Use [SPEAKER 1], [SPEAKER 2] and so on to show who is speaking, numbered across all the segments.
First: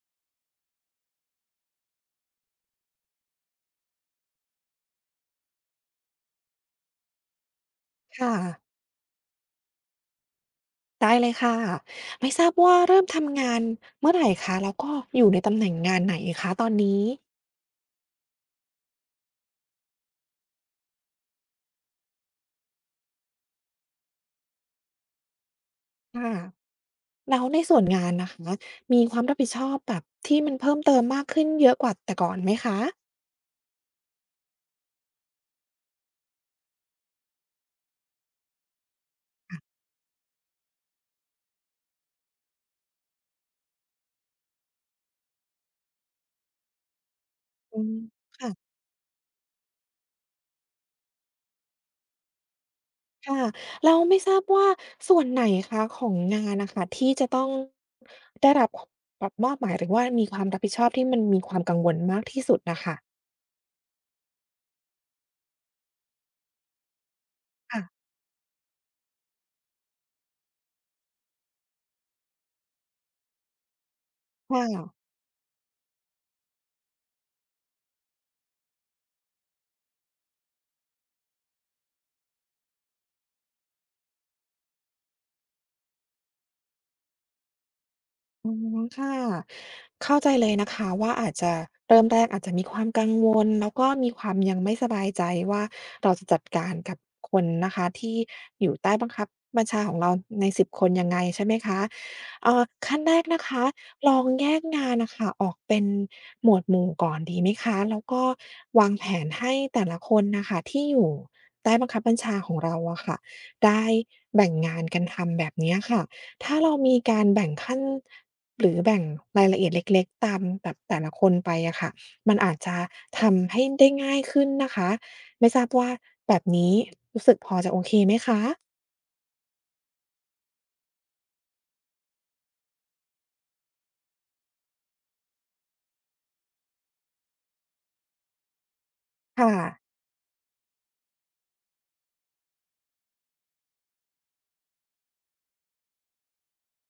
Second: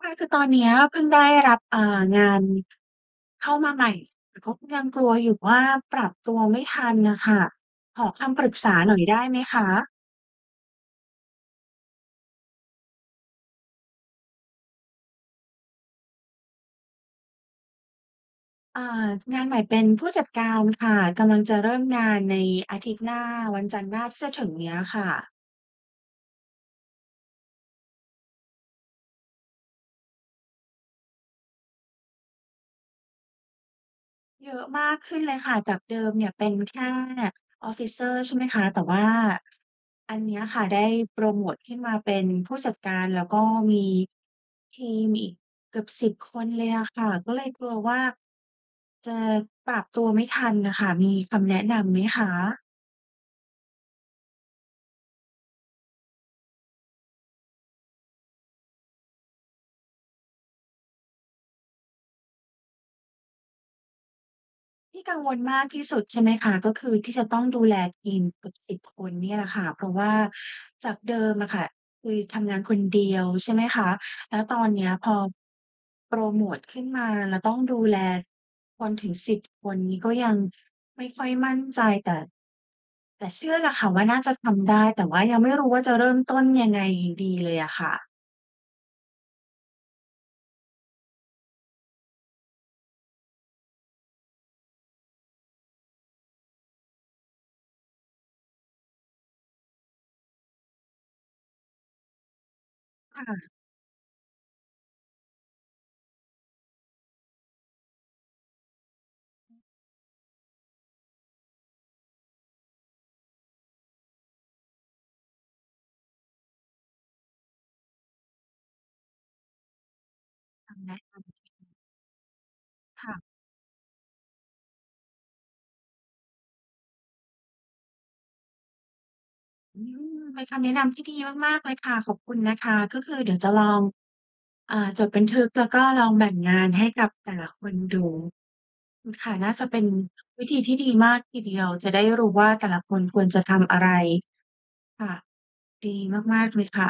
[SPEAKER 1] ค่ะ คือตอนเนี้ยเพิ่งได้รับ อ่า งานเข้ามาใหม่ แต่ก็ยังกลัวอยู่ว่าปรับตัวไม่ทันน่ะค่ะ ขอ
[SPEAKER 2] ค
[SPEAKER 1] ค
[SPEAKER 2] ่
[SPEAKER 1] ำปรึ
[SPEAKER 2] ะ
[SPEAKER 1] กษาหน่อยได้ไหมคะ?
[SPEAKER 2] ได้เลยค่ะ ไม่ทราบว่าเริ่มทำงานเมื่อไรคะ? แล้วก็อยู่ในตำแหน่งงานไหนคะตอนนี้?
[SPEAKER 1] อ่า งานใหม่เป็นผู้จัดการค่ะ กำลังจะเริ่มงานในอาทิตย์หน้า วันจันทร์หน้าที่จะถึงเนี้ยค่ะ
[SPEAKER 2] ค่ะ แล้วในส่วนงานนะคะ มีความรับผิดชอบแบบที่มันเพิ่มเติมมากขึ้นเยอะกว่าแต่ก่อนไหมคะ?
[SPEAKER 1] เยอะมากขึ้นเลยค่ะ จากเดิมเนี่ยเป็นแค่ officer ใช่ไหมคะ แต่ว่า
[SPEAKER 2] ค่ะ
[SPEAKER 1] อันเนี้ยค่ะ ได้โพรโมตขึ้นมาเป็นผู้จัดการ แล้วก็มีทีมอีกเกือบ 10 คนเลยอะค่ะ ก็เลยกลัว
[SPEAKER 2] อื
[SPEAKER 1] ว
[SPEAKER 2] ม
[SPEAKER 1] ่า
[SPEAKER 2] ค่ะ
[SPEAKER 1] จะปรับตัวไม่ทันน่ะค่ะ มีคำแนะนำไหมคะ?
[SPEAKER 2] ค่ะ แล้วไม่ทราบว่าส่วนไหนคะของงานอะค่ะ ที่จะต้องได้รับ ค แบบมอบหมาย หรือว่ามีความรับผิดชอบ ที่มันมีความกังวลมากที่สุดอะค่ะ?
[SPEAKER 1] ที่กังวลมากที่สุด ใช่ไหมคะ ก็คือที่จะต้องดูแ
[SPEAKER 2] ค
[SPEAKER 1] ล
[SPEAKER 2] ่ะ
[SPEAKER 1] ทีมเกือบ 10 คนนี่แหละค่ะ เพราะว่าจากเดิมอะค่ะ คือทำงานคนเดียว ใช่ไหมคะ แล้ว
[SPEAKER 2] ค
[SPEAKER 1] ต
[SPEAKER 2] ่
[SPEAKER 1] อนเนี้ย
[SPEAKER 2] ะ
[SPEAKER 1] พอโพรโมตขึ้นมา แล้วต้องดูแลคนถึง 10 คนนี่ ก็ยังไม่ค่อยมั่นใจ แต่ แต่เชื่อล่ะค่ะว่าน่าจะทำได้ แต่ว่ายังไม่รู้ว่าจะเริ่มต้นยังไงอยู่ดีเลยอะค่ะ
[SPEAKER 2] อือ ค่ะ เข้าใจเลยนะคะว่า อาจจะ เริ่มแรกอาจจะมีความกังวล แล้วก็มีความยังไม่สบายใจว่า เราจะจัดการกับคนนะคะ ที่อยู่ใต้บังคับบัญชาของเราใน 10 คนยังไง ใช่ไหมคะ? อ่า ขั้นแร
[SPEAKER 1] ค
[SPEAKER 2] ก
[SPEAKER 1] ่
[SPEAKER 2] นะค
[SPEAKER 1] ะ
[SPEAKER 2] ะ ลองแยกงานน่ะค่ะออกเป็นหมวดหมู่ก่อนดีไหมคะ? แล้วก็วางแผนให้แต่ละคนน่ะค่ะ ที่อยู่ใต้บังคับบัญชาของเราอะค่ะ ได้แบ่งงานกันทำแบบเนี้ยค่ะ ถ้าเรามีการแบ่งขั้น หรือแบ่งรายละเอียดเล็ก ๆ ตามแบ
[SPEAKER 1] ค
[SPEAKER 2] บ
[SPEAKER 1] ำแน
[SPEAKER 2] แต่
[SPEAKER 1] ะ
[SPEAKER 2] ละ
[SPEAKER 1] นำ
[SPEAKER 2] คนไปอะค่ะ มันอาจจะ
[SPEAKER 1] ค่ะ
[SPEAKER 2] ทำให้ได้ง่ายขึ้นนะคะ ไม่ทราบว่าแบบนี้รู้สึกพอจะโอเคไหมคะ?
[SPEAKER 1] อือ เป็นคำแนะนำที่ดีมาก ๆ เลยค่ะ ขอบคุณนะคะ ก็คือเดี๋ยวจะลอง อ่า จดบันทึก แล้วก็ลองแบ่งงานให้กับแต่ละคนดู อืม ค่ะ
[SPEAKER 2] ค่
[SPEAKER 1] น่าจะเ
[SPEAKER 2] ะ
[SPEAKER 1] ป็นวิธีที่ดีมากทีเดียว จะได้รู้ว่าแต่ละคนควรจะทำอะไร ค่ะ ดีมาก ๆ เลยค่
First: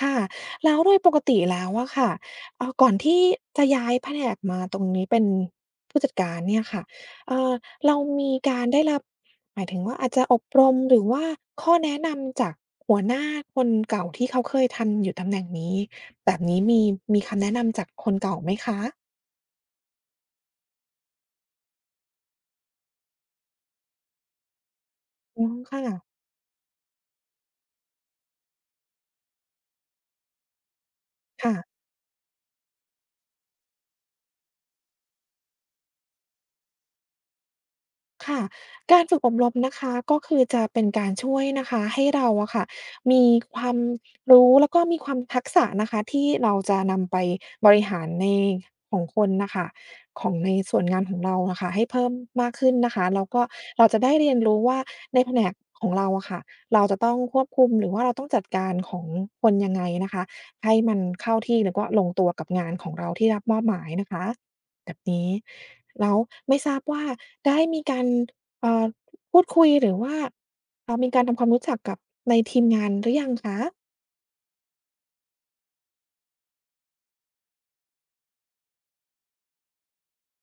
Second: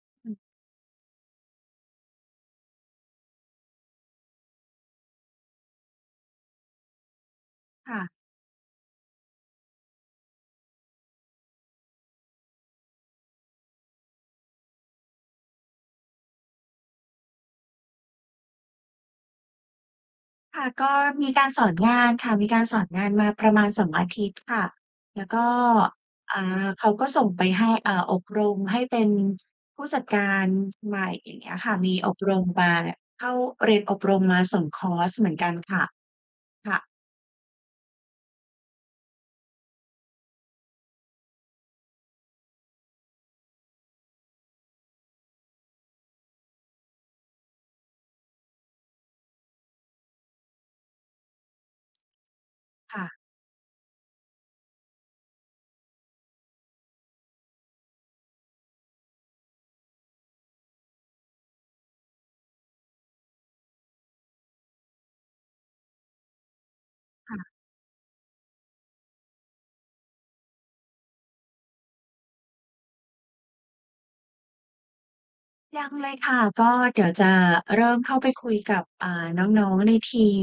[SPEAKER 2] ค่ะ แล้วโดยปกติแล้วอะค่ะ เออ ก่อนที่จะย้ายแผนกมาตรงนี้ เป็น ผู้จัดการเนี่ยค่ะ เออ เ
[SPEAKER 1] ค
[SPEAKER 2] ร
[SPEAKER 1] ่
[SPEAKER 2] า
[SPEAKER 1] ะ
[SPEAKER 2] มีการได้รับ หมายถึงว่าอาจจะอบรม หรือว่าข้อแนะนำจากหัวหน้าคนเก่า ที่เขาเคยทำอยู่ตำแหน่งนี้ แบบนี้มี มีคำแนะนำจากคนเก่าไหมคะ?
[SPEAKER 1] ค่ะ ก็มีการสอนงานค่ะ มีการสอนงานมาประมาณ 2 อาทิตย์ค่ะ แล้วก
[SPEAKER 2] อื
[SPEAKER 1] ็
[SPEAKER 2] ม ค่ะ
[SPEAKER 1] อา เขาก็ส่งไปให้ อ่า อบรมให้เป็นผู้จัดการใหม่ อย่างเ
[SPEAKER 2] ค
[SPEAKER 1] งี
[SPEAKER 2] ่
[SPEAKER 1] ้ย
[SPEAKER 2] ะ
[SPEAKER 1] ค่ะ มีอบรมบา เข้าเรียนอบรมมา 2 คอร์สเหมือนกันค่ะ ค่ะ
[SPEAKER 2] ค่ะ การฝึกอบรมนะคะ ก็คือจะเป็นการช่วยนะคะ ให้เราอะค่ะมีความรู้ แล้วก็มีความทักษะนะคะ ที่เราจะนำไปบริหารใน ของคนน่ะค่ะ ของในส่วนงานของเราอะค่ะ ให้เพิ่มมากขึ้นนะ
[SPEAKER 1] ค
[SPEAKER 2] ค
[SPEAKER 1] ่
[SPEAKER 2] ะ
[SPEAKER 1] ะ
[SPEAKER 2] แล้วก็เราจะได้เรียนรู้ว่า ในแผนกของเราอะค่ะ เราจะต้องควบคุม หรือว่าเราต้องจัดการของ คนยังไงนะคะ ให้มันเข้าที่ แล้วก็ลงตัวกับงานของเราที่รับมอบหมายนะคะ แบบนี้ แล้วไม่ทราบว่า
[SPEAKER 1] ค่ะ
[SPEAKER 2] ได้มีการ เอ่อ พูดคุย หรือว่า เอ่อ มีการทำความรู้จักกับในทีมงานหรือยังคะ?
[SPEAKER 1] ยังเลยค่ะ ก็เดี๋ยวจะเริ่มเข้าไปคุยกับ อ่า น้อง ๆ ในทีม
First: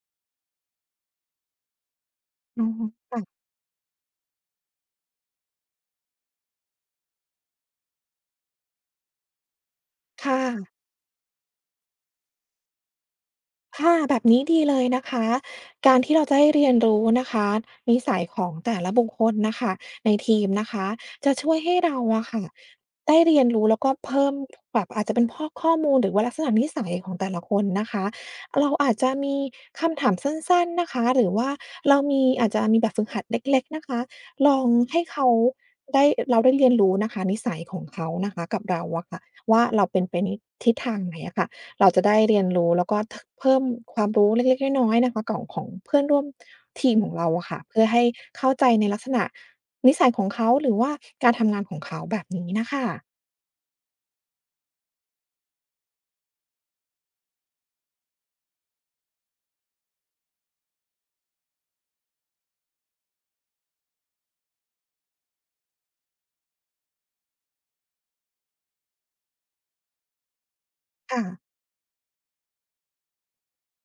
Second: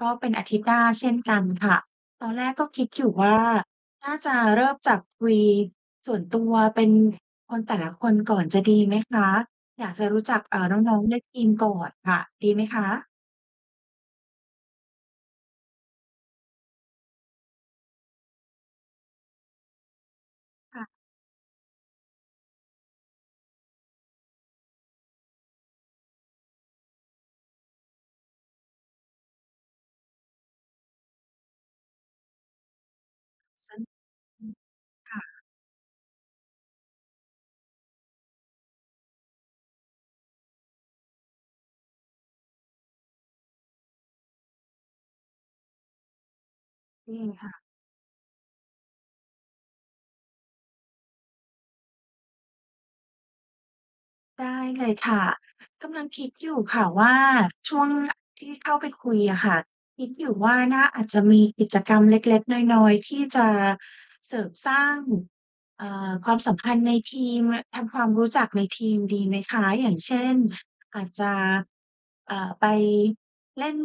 [SPEAKER 1] ก็เป็นอาทิตย์หน้าเช่นกันค่ะ ตอนแรก
[SPEAKER 2] อื
[SPEAKER 1] ก็
[SPEAKER 2] อ
[SPEAKER 1] คิดอยู่
[SPEAKER 2] ค่ะ
[SPEAKER 1] ว่า น่าจะเริ่มจากคุยส่วนตัว เป็นคนแต่ละคนก่อนจะดีไหมคะ? อยากจะรู้
[SPEAKER 2] ค่
[SPEAKER 1] จัก อ่า
[SPEAKER 2] ะ
[SPEAKER 1] น้อง ๆ ในทีมก่อนค่ะ ดีไหมคะ?
[SPEAKER 2] ค่ะ แบบนี้ดีเลยนะคะ การที่เราจะได้เรียนรู้นะคะ นิสัยของแต่ละบุคคลน่ะค่ะ ในทีมนะค
[SPEAKER 1] ค่
[SPEAKER 2] ะ
[SPEAKER 1] ะ
[SPEAKER 2] จะช่วยให้เราอะค่ะได้เรียนรู้ แล้วก็เพิ่ม แบบอาจจะเป็นพอกข้อมูล หรือว่าลักษณะนิสัยของแต่ละคนนะคะ เราอาจจะมีคำถามสั้น ๆ นะคะ หรือว่าเรามี อาจจะมีแบบฝึกหัดเล็ก
[SPEAKER 1] ส
[SPEAKER 2] ๆ นะคะ
[SPEAKER 1] อื
[SPEAKER 2] ล
[SPEAKER 1] ม
[SPEAKER 2] องให้
[SPEAKER 1] ค
[SPEAKER 2] เข
[SPEAKER 1] ่
[SPEAKER 2] า
[SPEAKER 1] ะ
[SPEAKER 2] ได้ เราได้เรียนรู้นะคะนิสัยของเขานะคะกับเราอะค่ะว่า เราเป็นไปในทิศทางไหนอะค่ะ เราจะได้เรียนรู้ แล้วก็ ท เพิ่มความรู้เล็ก ๆ น้อย ๆ นะคะ ก่อง ของเพื่อนร่วมทีมข
[SPEAKER 1] ด
[SPEAKER 2] อง
[SPEAKER 1] ี
[SPEAKER 2] เราอ
[SPEAKER 1] ค
[SPEAKER 2] ะ
[SPEAKER 1] ่
[SPEAKER 2] ค่
[SPEAKER 1] ะ
[SPEAKER 2] ะ เพื่อให้เข้าใจในลักษณะนิสัยของเขา หรือว่าการทำงานของเขา แบบนี้น่ะค่ะ
[SPEAKER 1] ได้เลยค่ะ กำลังคิดอยู่ค่ะว่า ช่วง ที่เข้าไปคุยอะค่ะ คิดอยู่ว่าน่า อาจจะมีกิจกรรมเล็ก ๆ น้อย ๆ ที่จะเสริมสร้าง เอ่อ ความสัมพันธ์ในทีม ม ทำความรู้จักในทีมดีไหมคะ? อย่างเช่น อาจ
[SPEAKER 2] ค่
[SPEAKER 1] จะ
[SPEAKER 2] ะ
[SPEAKER 1] อ่า ไปเล่น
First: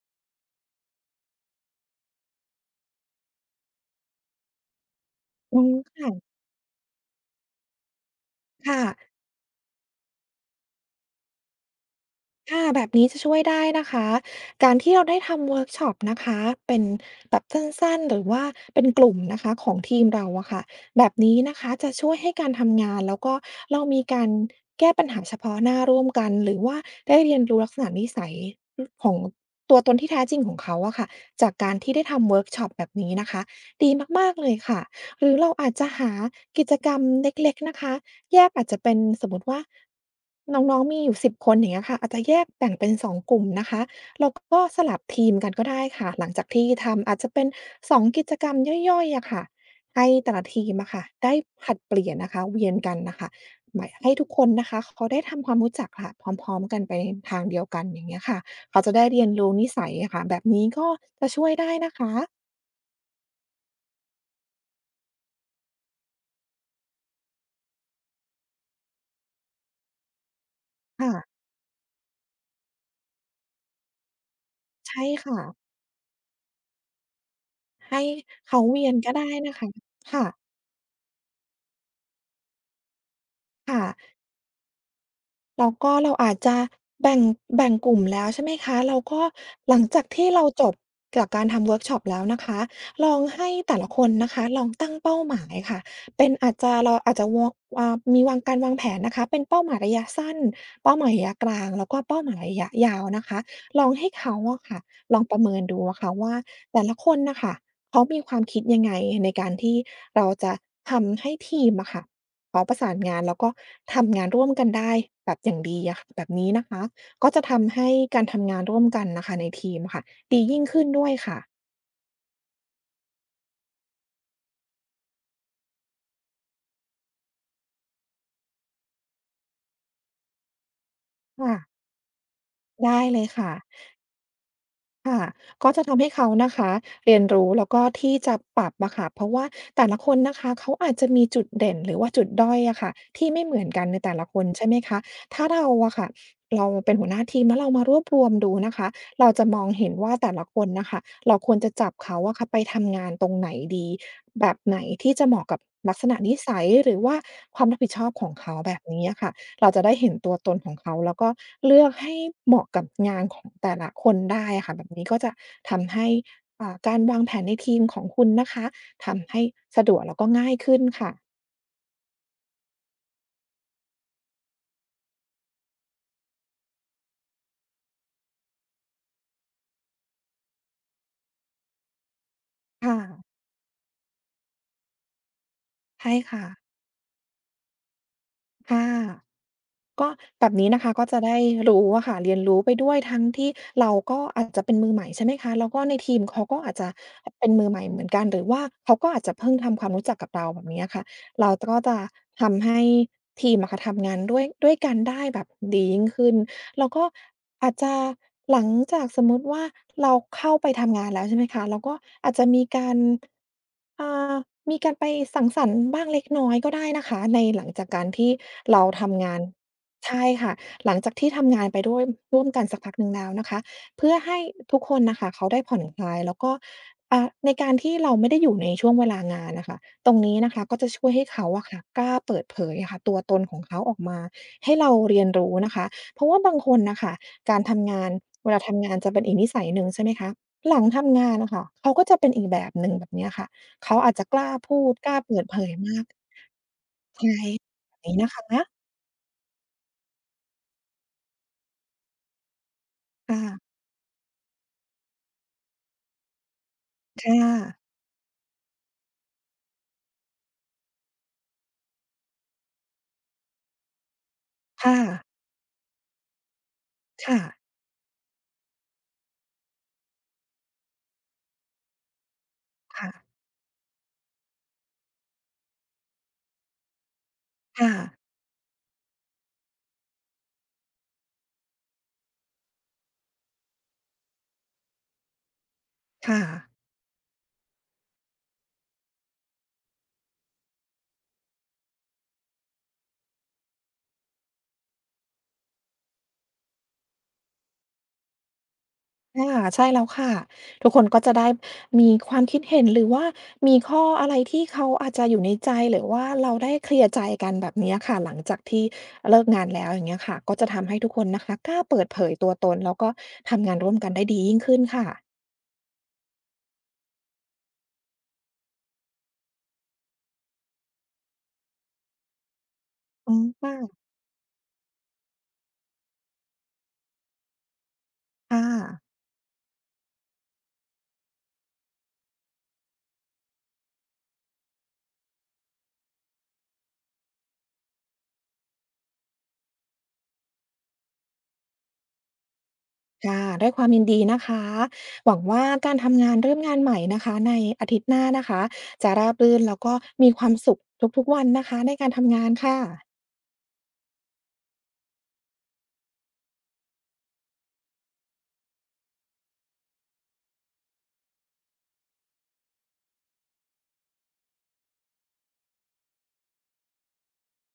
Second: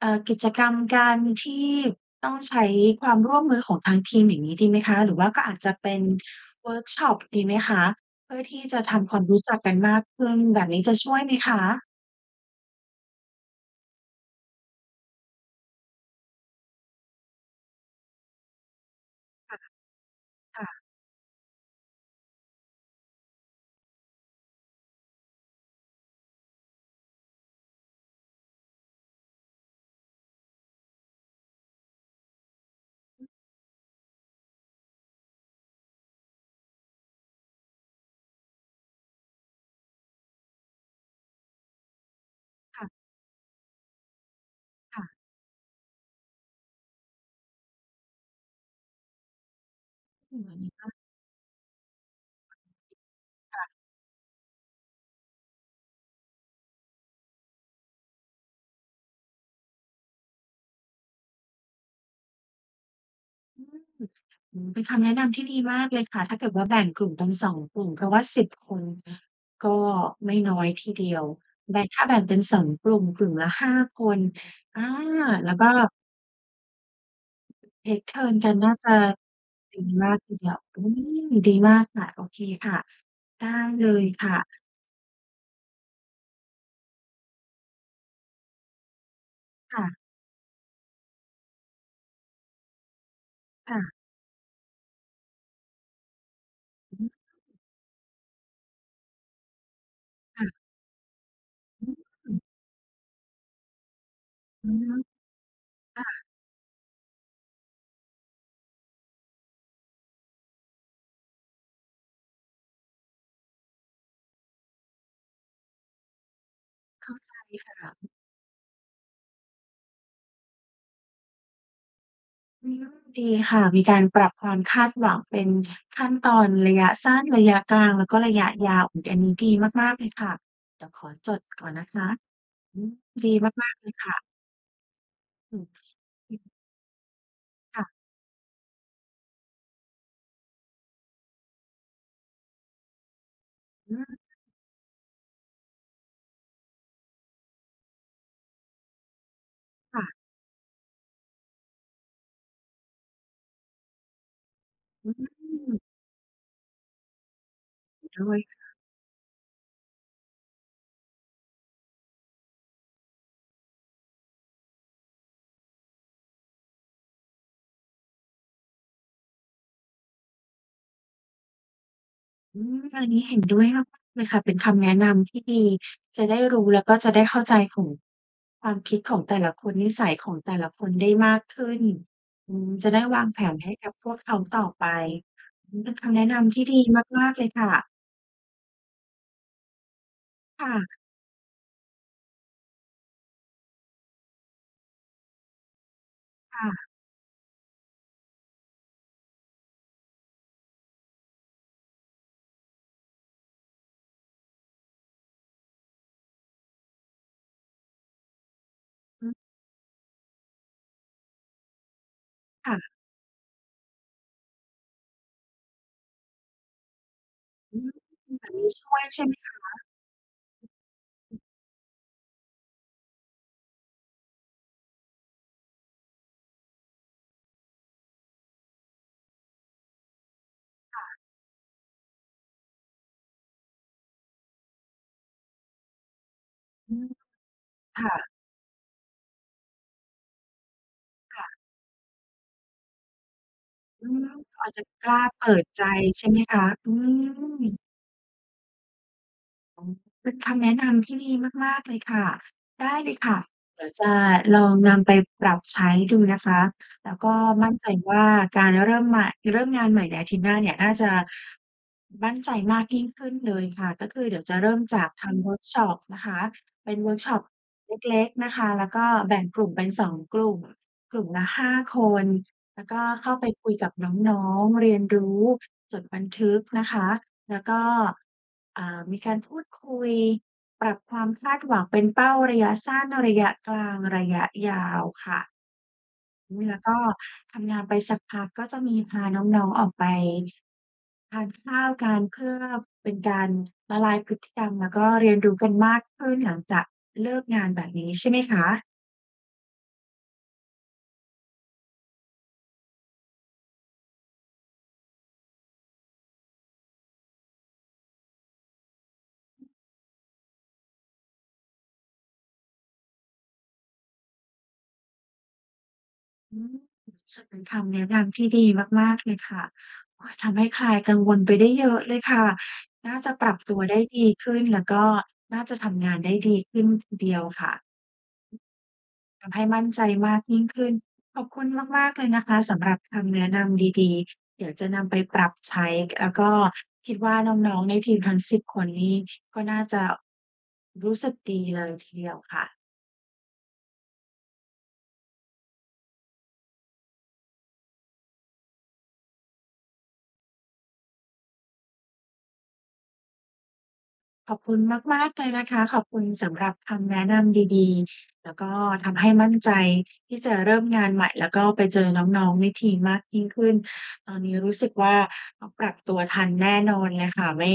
[SPEAKER 1] เอ่อ กิจกรรม การที่ต้องใช้ความร่วมมือของทางทีม อย่างงี้ดีไหมคะ? หรือว่าก็อา
[SPEAKER 2] อื
[SPEAKER 1] จจ
[SPEAKER 2] ม
[SPEAKER 1] ะเป็
[SPEAKER 2] ค
[SPEAKER 1] น
[SPEAKER 2] ่ะ
[SPEAKER 1] เวิร์กช็อปดีไหมคะ? เพื่อที่
[SPEAKER 2] ค
[SPEAKER 1] จ
[SPEAKER 2] ่
[SPEAKER 1] ะท
[SPEAKER 2] ะ
[SPEAKER 1] ำความรู้จักกันมากขึ้น แบบนี้จะช่วยไหมคะ?
[SPEAKER 2] ค่ะ แบบนี้จะช่วยได้นะคะ การที่เราได้ทำเวิร์กช็อปนะคะ เป็นแบบสั้น ๆ หรือว่าเป็นกลุ่มนะคะของทีมเราอะค
[SPEAKER 1] ค
[SPEAKER 2] ่ะ
[SPEAKER 1] ่ะ
[SPEAKER 2] แบบนี้นะคะจะช่วยให้การทำงาน แล้วก็เรามีการแก้ปัญหาเฉพาะหน้าร่วมกัน หรือว่าได้เรียนรู้ลักษณะนิสัย ร ของ ตัวตนที่แท้จริงของเขาอะค่ะ จากการที่ได้ทำเวิร์กช็อปแบบนี้
[SPEAKER 1] อ
[SPEAKER 2] น
[SPEAKER 1] ืม
[SPEAKER 2] ะคะ ดีมาก ๆ เลยค่ะ หรือเราอาจจะหากิจกรรมเล็ก ๆ นะคะ แยก อาจจะเป็นสมมุติว่า น้อง ๆ มีอยู่ 10 คน อย่างเงี้ยค่ะ อาจจะแยกแบ่ง
[SPEAKER 1] ค
[SPEAKER 2] เ
[SPEAKER 1] ่
[SPEAKER 2] ป็
[SPEAKER 1] ะ
[SPEAKER 2] น 2 กลุ่มนะคะ แล้วก็สลั
[SPEAKER 1] ค
[SPEAKER 2] บ
[SPEAKER 1] ่ะ
[SPEAKER 2] ทีมกันก็ได้ค่ะ หลังจากที่ทำ อาจจะเป็น 2 กิจกรรมย่อย ๆ อะค่ะ ให้แต่
[SPEAKER 1] น
[SPEAKER 2] ละที
[SPEAKER 1] ี้
[SPEAKER 2] ม
[SPEAKER 1] เปล
[SPEAKER 2] อ
[SPEAKER 1] ่
[SPEAKER 2] ะ
[SPEAKER 1] า?
[SPEAKER 2] ค่ะได้ผลัดเปลี่ยนนะคะ เวียนกันน่ะค่ะ
[SPEAKER 1] ค่ะ
[SPEAKER 2] ม ให้ทุกคนนะคะเขาได้ทำความรู้จักค่ะ พร้อม ๆ กันไปทางเดียวกัน อย่างเงี้ยค่ะ เขาจะได้เรียนรู้นิสัยอะค่ะ แบบนี้ก็จะช่วยได้นะคะ
[SPEAKER 1] อืม อื้อฮือ เป็นคำแนะนำที่ดีมากเลยค่ะ ถ้าเกิดว่าแบ่งกลุ่มเป็น 2 กลุ่ม เพราะว่า 10 คนก็ไม่น้อยทีเ
[SPEAKER 2] ค
[SPEAKER 1] ด
[SPEAKER 2] ่
[SPEAKER 1] ีย
[SPEAKER 2] ะ
[SPEAKER 1] ว แบ่ง ถ้าแบ่งเป็น 2 กลุ่ม กลุ่มละ 5 คน อา
[SPEAKER 2] ใช่ค่
[SPEAKER 1] แล้
[SPEAKER 2] ะ
[SPEAKER 1] วก็
[SPEAKER 2] ให้
[SPEAKER 1] take turns ก
[SPEAKER 2] เ
[SPEAKER 1] ั
[SPEAKER 2] ข
[SPEAKER 1] น
[SPEAKER 2] า
[SPEAKER 1] น่า
[SPEAKER 2] เวี
[SPEAKER 1] จ
[SPEAKER 2] ยน
[SPEAKER 1] ะ
[SPEAKER 2] ก็ได้นะคะ
[SPEAKER 1] ดีมา
[SPEAKER 2] ค
[SPEAKER 1] ก
[SPEAKER 2] ่
[SPEAKER 1] ท
[SPEAKER 2] ะ
[SPEAKER 1] ีเดียว อืม ดีมากค่ะ โอเคค่ะ ได้
[SPEAKER 2] ค่
[SPEAKER 1] เลย
[SPEAKER 2] ะ
[SPEAKER 1] ค่ะ
[SPEAKER 2] แล้วก็เราอาจจะแบ่ง แบ่งกลุ่มแล้ว ใช่ไหมคะ แล้วก็หล
[SPEAKER 1] ค
[SPEAKER 2] ั
[SPEAKER 1] ่
[SPEAKER 2] ง
[SPEAKER 1] ะ
[SPEAKER 2] จากที่เราจบจากการทำเวิร์กช็อปแล้วนะคะ ลองให้แ
[SPEAKER 1] ค
[SPEAKER 2] ต่
[SPEAKER 1] ่
[SPEAKER 2] ละ
[SPEAKER 1] ะ
[SPEAKER 2] คนนะคะ ลองตั้งเป้าหมายค่ะ เป็นอาจจะ เร
[SPEAKER 1] อ
[SPEAKER 2] า
[SPEAKER 1] ื้อฮื
[SPEAKER 2] อ
[SPEAKER 1] อ
[SPEAKER 2] าจจะวอ วา มีวาง การวางแผนนะคะ เป็นเป้าหมายระยะสั้น
[SPEAKER 1] ค่ะ
[SPEAKER 2] เป้าหมายระยะกลาง แล
[SPEAKER 1] อ
[SPEAKER 2] ้วก็เป้าหมา
[SPEAKER 1] ื
[SPEAKER 2] ย
[SPEAKER 1] ม
[SPEAKER 2] ระยะยาวนะคะ ลองให้เขาอะ
[SPEAKER 1] อื
[SPEAKER 2] ค่
[SPEAKER 1] อ
[SPEAKER 2] ะ
[SPEAKER 1] ฮึ
[SPEAKER 2] ลองประเมินดูอ
[SPEAKER 1] ค
[SPEAKER 2] ะค
[SPEAKER 1] ่
[SPEAKER 2] ่ะ
[SPEAKER 1] ะ
[SPEAKER 2] ว่า แต่ละคนน่ะค่ะ เขามีความคิดยังไงในการที่เราจะทำให้ทีมอะค่ะ พร้อมประสานงาน แล้วก็ทำงานร่วมกันได้ แบบอย่างดีอะค่ะ แบบนี้นะคะ
[SPEAKER 1] เข้า
[SPEAKER 2] ก
[SPEAKER 1] ใ
[SPEAKER 2] ็
[SPEAKER 1] จ
[SPEAKER 2] จะท
[SPEAKER 1] ค
[SPEAKER 2] ำให
[SPEAKER 1] ่
[SPEAKER 2] ้
[SPEAKER 1] ะ
[SPEAKER 2] การทำงานร่วมกันน่ะค่ะในทีมอะค่ะ ดียิ่งขึ้นด้วยค่ะ
[SPEAKER 1] อืม ดีค่ะ มีการปรับความคาดหวังเป็นขั้นตอนระยะสั้น ระยะกลาง แล้วก็ระยะยาว อื้อฮือ อันนี้ดีมาก ๆ เลยค่ะ เดี๋ยวขอจด
[SPEAKER 2] ค่
[SPEAKER 1] ก
[SPEAKER 2] ะ
[SPEAKER 1] ่อนนะคะ อื
[SPEAKER 2] ได
[SPEAKER 1] ม
[SPEAKER 2] ้เลย
[SPEAKER 1] ดี
[SPEAKER 2] ค่ะ
[SPEAKER 1] มาก ๆ เลยค่ะ
[SPEAKER 2] ค่ะ
[SPEAKER 1] อือ
[SPEAKER 2] ก็จะทำให้เขา
[SPEAKER 1] อืม
[SPEAKER 2] นะคะเรียนรู้ แล้วก
[SPEAKER 1] ค
[SPEAKER 2] ็
[SPEAKER 1] ่ะ
[SPEAKER 2] ที่จะปรับอะค่ะ เพราะว่าแต่ละคนนะคะ เขาอาจจะมีจุดเด่นหรือว่าจุดด้อยอะค่ะ ที่ไม่เหมือนกันในแต่ละคน ใช่ไหมคะ ถ้าเราอะค่ะ เราเป็นหัวหน้าทีมเนาะ เรามารวบรวมดูนะคะ เราจะมองเห็น
[SPEAKER 1] ค่
[SPEAKER 2] ว
[SPEAKER 1] ะ
[SPEAKER 2] ่าแต่ละคนน่ะค่ะ เราควรจะจับเขาอะค่ะไปทำงานตรงไหนดี แบบไหนท
[SPEAKER 1] อื
[SPEAKER 2] ี่จะเหมาะกับ
[SPEAKER 1] ม
[SPEAKER 2] ลักษณะนิสัย หรือว่าความรับผิดช
[SPEAKER 1] เห
[SPEAKER 2] อ
[SPEAKER 1] ็
[SPEAKER 2] บ
[SPEAKER 1] นด
[SPEAKER 2] ขอ
[SPEAKER 1] ้
[SPEAKER 2] ง
[SPEAKER 1] วย
[SPEAKER 2] เข
[SPEAKER 1] ค
[SPEAKER 2] า
[SPEAKER 1] ่ะ
[SPEAKER 2] แบบนี้อะค่ะ เราจะได้เห็นตัวตนของเขา แล้วก็เลือกให้เหมาะกับงานของแต่ละคนได้อะค่ะ แบบนี้ก็จะทำให้ อ่า การวางแผนในทีมของคุณนะคะ ทำให้สะดวกแล้วก็ง่ายขึ้นค่ะ
[SPEAKER 1] อืม อันนี้เห็นด้วยมาก ๆ เลยค่ะ เป็นคำแนะนำที่ดี จะได้รู้ แล้วก็จะได้เข้าใจของ ความคิดของแต่ละคน นิสัยของแต่ละคนได้มากขึ้น อืม จ
[SPEAKER 2] ค
[SPEAKER 1] ะ
[SPEAKER 2] ่
[SPEAKER 1] ได้ว
[SPEAKER 2] ะ
[SPEAKER 1] างแผนให้กับพวกเขาต่อไป อื้อฮือ เป็น
[SPEAKER 2] ใ
[SPEAKER 1] ค
[SPEAKER 2] ช่
[SPEAKER 1] ำแนะ
[SPEAKER 2] ค
[SPEAKER 1] น
[SPEAKER 2] ่
[SPEAKER 1] ำท
[SPEAKER 2] ะ
[SPEAKER 1] ี่ดีมาก ๆ เลยค่ะ
[SPEAKER 2] ค่ะ ก็แบบ
[SPEAKER 1] ค
[SPEAKER 2] นี
[SPEAKER 1] ่
[SPEAKER 2] ้นะค
[SPEAKER 1] ะ
[SPEAKER 2] ะ ก็จะได้รู้อะค่ะ เรียนรู้ไปด้วย ทั้งที่เราก็อาจจะเป็นมือใหม่ ใช่ไหมคะ แล้วก็ในทีมเขาก
[SPEAKER 1] ค
[SPEAKER 2] ็
[SPEAKER 1] ่
[SPEAKER 2] อาจ
[SPEAKER 1] ะ
[SPEAKER 2] จะเป็นมือใหม่เหมือนกัน หรือว่าเขาก็อาจจะเพิ่งทำความรู้จักกับเรา แบบเนี้ยค่ะ เรา ต ก็จะทำให้ทีมอะค่ะ ทำงานด้วย ด้วยกันได้แบบดียิ่งขึ้น แล้วก็อาจจะ หลังจากส
[SPEAKER 1] อ
[SPEAKER 2] ม
[SPEAKER 1] ื
[SPEAKER 2] ม
[SPEAKER 1] ม
[SPEAKER 2] ุติว่า เราเข้าไปทำงานแล้ว ใช่ไหมคะ เราก็อาจจะมี
[SPEAKER 1] ค่
[SPEAKER 2] ก
[SPEAKER 1] ะ
[SPEAKER 2] าร อ่า มีการไปสังสรรค์บ้างเล็กน้อยก็ได้นะคะ ในหลัง
[SPEAKER 1] อื
[SPEAKER 2] จาก
[SPEAKER 1] ม
[SPEAKER 2] การที่
[SPEAKER 1] แบบนี้
[SPEAKER 2] เรา
[SPEAKER 1] ช่วย
[SPEAKER 2] ท
[SPEAKER 1] ใช่
[SPEAKER 2] ำง
[SPEAKER 1] ไห
[SPEAKER 2] า
[SPEAKER 1] ม
[SPEAKER 2] น
[SPEAKER 1] คะ?
[SPEAKER 2] ใช่ค่ะ หลังจากที่ทำงานไปด้วยร่วมกันสักพักหนึ่งแล้วนะคะ เพื่อให้ อ ทุกคนน่ะค่ะเขาได้ผ่อนคลาย แล้วก็ อ่า ในการที่เราไม่ได้อยู่ในช่วงเวลางานน่ะค่ะ ตรงนี้นะคะก็จะ
[SPEAKER 1] ค
[SPEAKER 2] ช
[SPEAKER 1] ่
[SPEAKER 2] ่ว
[SPEAKER 1] ะ
[SPEAKER 2] ยให้เขาอะค่ะ กล้าเปิดเผยค่ะตัวตนของเขาออกมาให้เราเรียนรู้นะคะ เพราะว่าบางคน
[SPEAKER 1] อ
[SPEAKER 2] น่
[SPEAKER 1] ื
[SPEAKER 2] ะ
[SPEAKER 1] ม
[SPEAKER 2] ค่ะ การทำง
[SPEAKER 1] ค
[SPEAKER 2] า
[SPEAKER 1] ่
[SPEAKER 2] น
[SPEAKER 1] ะ
[SPEAKER 2] เวลาทำงานจะเป็นอีกนิสัยหนึ่ง ใช่ไหมคะ หลังทำงาน
[SPEAKER 1] ค่
[SPEAKER 2] น่
[SPEAKER 1] ะ
[SPEAKER 2] ะค่ะเขาก็จะเป็นอีกแบบหนึ่ง แบบเนี้ยค่ะ เขา
[SPEAKER 1] อื
[SPEAKER 2] อาจจะ
[SPEAKER 1] ม
[SPEAKER 2] กล้า
[SPEAKER 1] อา
[SPEAKER 2] พ
[SPEAKER 1] จ
[SPEAKER 2] ู
[SPEAKER 1] จะ
[SPEAKER 2] ด
[SPEAKER 1] ก
[SPEAKER 2] ก
[SPEAKER 1] ล
[SPEAKER 2] ล้
[SPEAKER 1] ้
[SPEAKER 2] า
[SPEAKER 1] า
[SPEAKER 2] เปิ
[SPEAKER 1] เป
[SPEAKER 2] ดเ
[SPEAKER 1] ิ
[SPEAKER 2] ผ
[SPEAKER 1] ด
[SPEAKER 2] ย
[SPEAKER 1] ใจ
[SPEAKER 2] มาก
[SPEAKER 1] ใช่ไหมคะ อื
[SPEAKER 2] ใช่
[SPEAKER 1] ม
[SPEAKER 2] นี้นะคะ
[SPEAKER 1] โอ้ เป็นคำแนะนำที่ดีมาก ๆ เลยค่ะ ได้เลยค
[SPEAKER 2] อ
[SPEAKER 1] ่ะ
[SPEAKER 2] ่า
[SPEAKER 1] เดี๋ยวจะลองนำไปปรับใช้ดูนะคะ แล้ว
[SPEAKER 2] ค
[SPEAKER 1] ก
[SPEAKER 2] ่
[SPEAKER 1] ็มั
[SPEAKER 2] ะ
[SPEAKER 1] ่นใจว่าการเริ่มใหม่ เริ่มงานใหม่ในอาทิตย์หน้าเนี่ย น่าจะมั่นใจมากยิ่งขึ้นเลยค่ะ ก็คือเดี๋ยวจะเริ่ม
[SPEAKER 2] ค่
[SPEAKER 1] จาก
[SPEAKER 2] ะ
[SPEAKER 1] ทำเวิร์กช็อปนะคะ เป็นเวิร์ก
[SPEAKER 2] ค
[SPEAKER 1] ช็
[SPEAKER 2] ่
[SPEAKER 1] อป
[SPEAKER 2] ะ
[SPEAKER 1] เล็ก ๆ นะคะ แล้วก็แบ่งกลุ่มเป็น 2 กลุ่ม กลุ่มละ 5 คน แล้วก็
[SPEAKER 2] ค่ะ
[SPEAKER 1] เข้าไปคุยกับน้อง ๆ เรียนรู้ จดบันทึกนะคะ แล้วก
[SPEAKER 2] ค
[SPEAKER 1] ็
[SPEAKER 2] ่ะ
[SPEAKER 1] อ่า มีการพูดคุย ปรับความคาดหวังเป็นเป้าระยะสั้น ระยะกลาง ระยะยาวค่ะ
[SPEAKER 2] ค่ะ
[SPEAKER 1] แล้วก็ทำงานไปสักพัก ก็จะมีพาน้อง ๆ ออกไปทานข้าวกัน เพื่อเป็นการละลายพฤติกรรม แล้วก็เรียนรู้กันมากขึ้นหลังจากเลิกงาน แบบนี้ใช่ไหมคะ?
[SPEAKER 2] ค่ะ ใช่แล้วค่ะ ทุกคนก็จะได้มีความคิดเห็น หรือว่ามีข้ออะไรที่เขาอาจจะอยู่ในใจ หรือว่าเราได้เคลียร์ใจกัน แบบเนี้ยค่ะ หลังจากที่เลิกงานแล้ว อย่างเงี้ยค่ะ ก็จะทำให้ทุกคนนะคะกล้าเปิดเผยตัวตน แล้วก็ทำงานร่วมกันได้ดียิ่งขึ้นค่ะ
[SPEAKER 1] อืม เป็นคำแนะนำที่ดีมาก ๆ เลยค่ะ โอ๊ย ทำให้คลายกังวลไปได้เยอะเลยค่ะ น่าจ
[SPEAKER 2] อ
[SPEAKER 1] ะ
[SPEAKER 2] ื
[SPEAKER 1] ป
[SPEAKER 2] ม
[SPEAKER 1] รับ
[SPEAKER 2] ค
[SPEAKER 1] ต
[SPEAKER 2] ่
[SPEAKER 1] ัว
[SPEAKER 2] ะ
[SPEAKER 1] ได้ดีขึ้น แล้วก็น่าจะทำงานได้ดีขึ้นทีเดียวค่ะ
[SPEAKER 2] ค่ะ
[SPEAKER 1] ทำให้มั่นใจมากยิ่งขึ้น ขอบคุณมาก ๆ เลยนะคะ สำหรับคำแนะนำดี ๆ เดี๋ยวจะนำไปปรับใช้ แล้ว ก็ คิดว่า น้อง ๆ ในทีมทั้ง 10 คนนี่ ก็น่าจะรู้สึกดีเลยทีเดียวค่ะ
[SPEAKER 2] ค่ะ ด้วยความยินดีนะคะ หวังว่าการทำงาน เริ่มงานใหม่นะคะ ในอาทิตย์หน้านะคะ จะราบรื่นแล้วก็มีความสุขทุก ๆ วันนะคะ ในการทำงานค่ะ
[SPEAKER 1] ขอบคุณมาก ๆ เลยนะคะ ขอบคุณสำหรับคำแนะนำดี ๆ แล้วก็ทำให้มั่นใจที่จะเริ่มงานใหม่ แล้วก็ไปเจอน้อง ๆ ในทีมมากยิ่งขึ้น ตอนนี้รู้สึกว่า ต้องปรับตัวทันแน่นอนเลยค่ะ ไม่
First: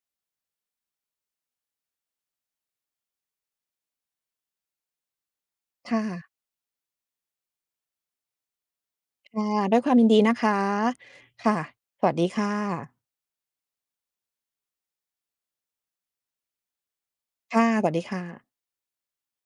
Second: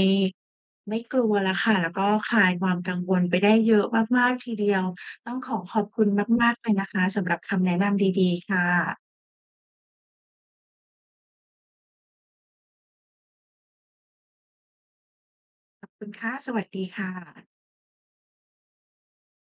[SPEAKER 1] ไม่กลัวแล้วค่ะ แล้วก็คลายความกังวลไปได้เยอะมาก ๆ ทีเดียว ต้องขอขอบ
[SPEAKER 2] ค
[SPEAKER 1] ค
[SPEAKER 2] ่
[SPEAKER 1] ุณ
[SPEAKER 2] ะ
[SPEAKER 1] มาก ๆ เลยนะคะสำหรับคำแนะนำดี ๆ ค่ะ
[SPEAKER 2] ค่ะ ด้วยความยินดีนะคะ ค่ะ สวัสดีค่ะ
[SPEAKER 1] ขอบคุณค่ะ สวัสดีค่ะ
[SPEAKER 2] ค่ะ สวัสดีค่ะ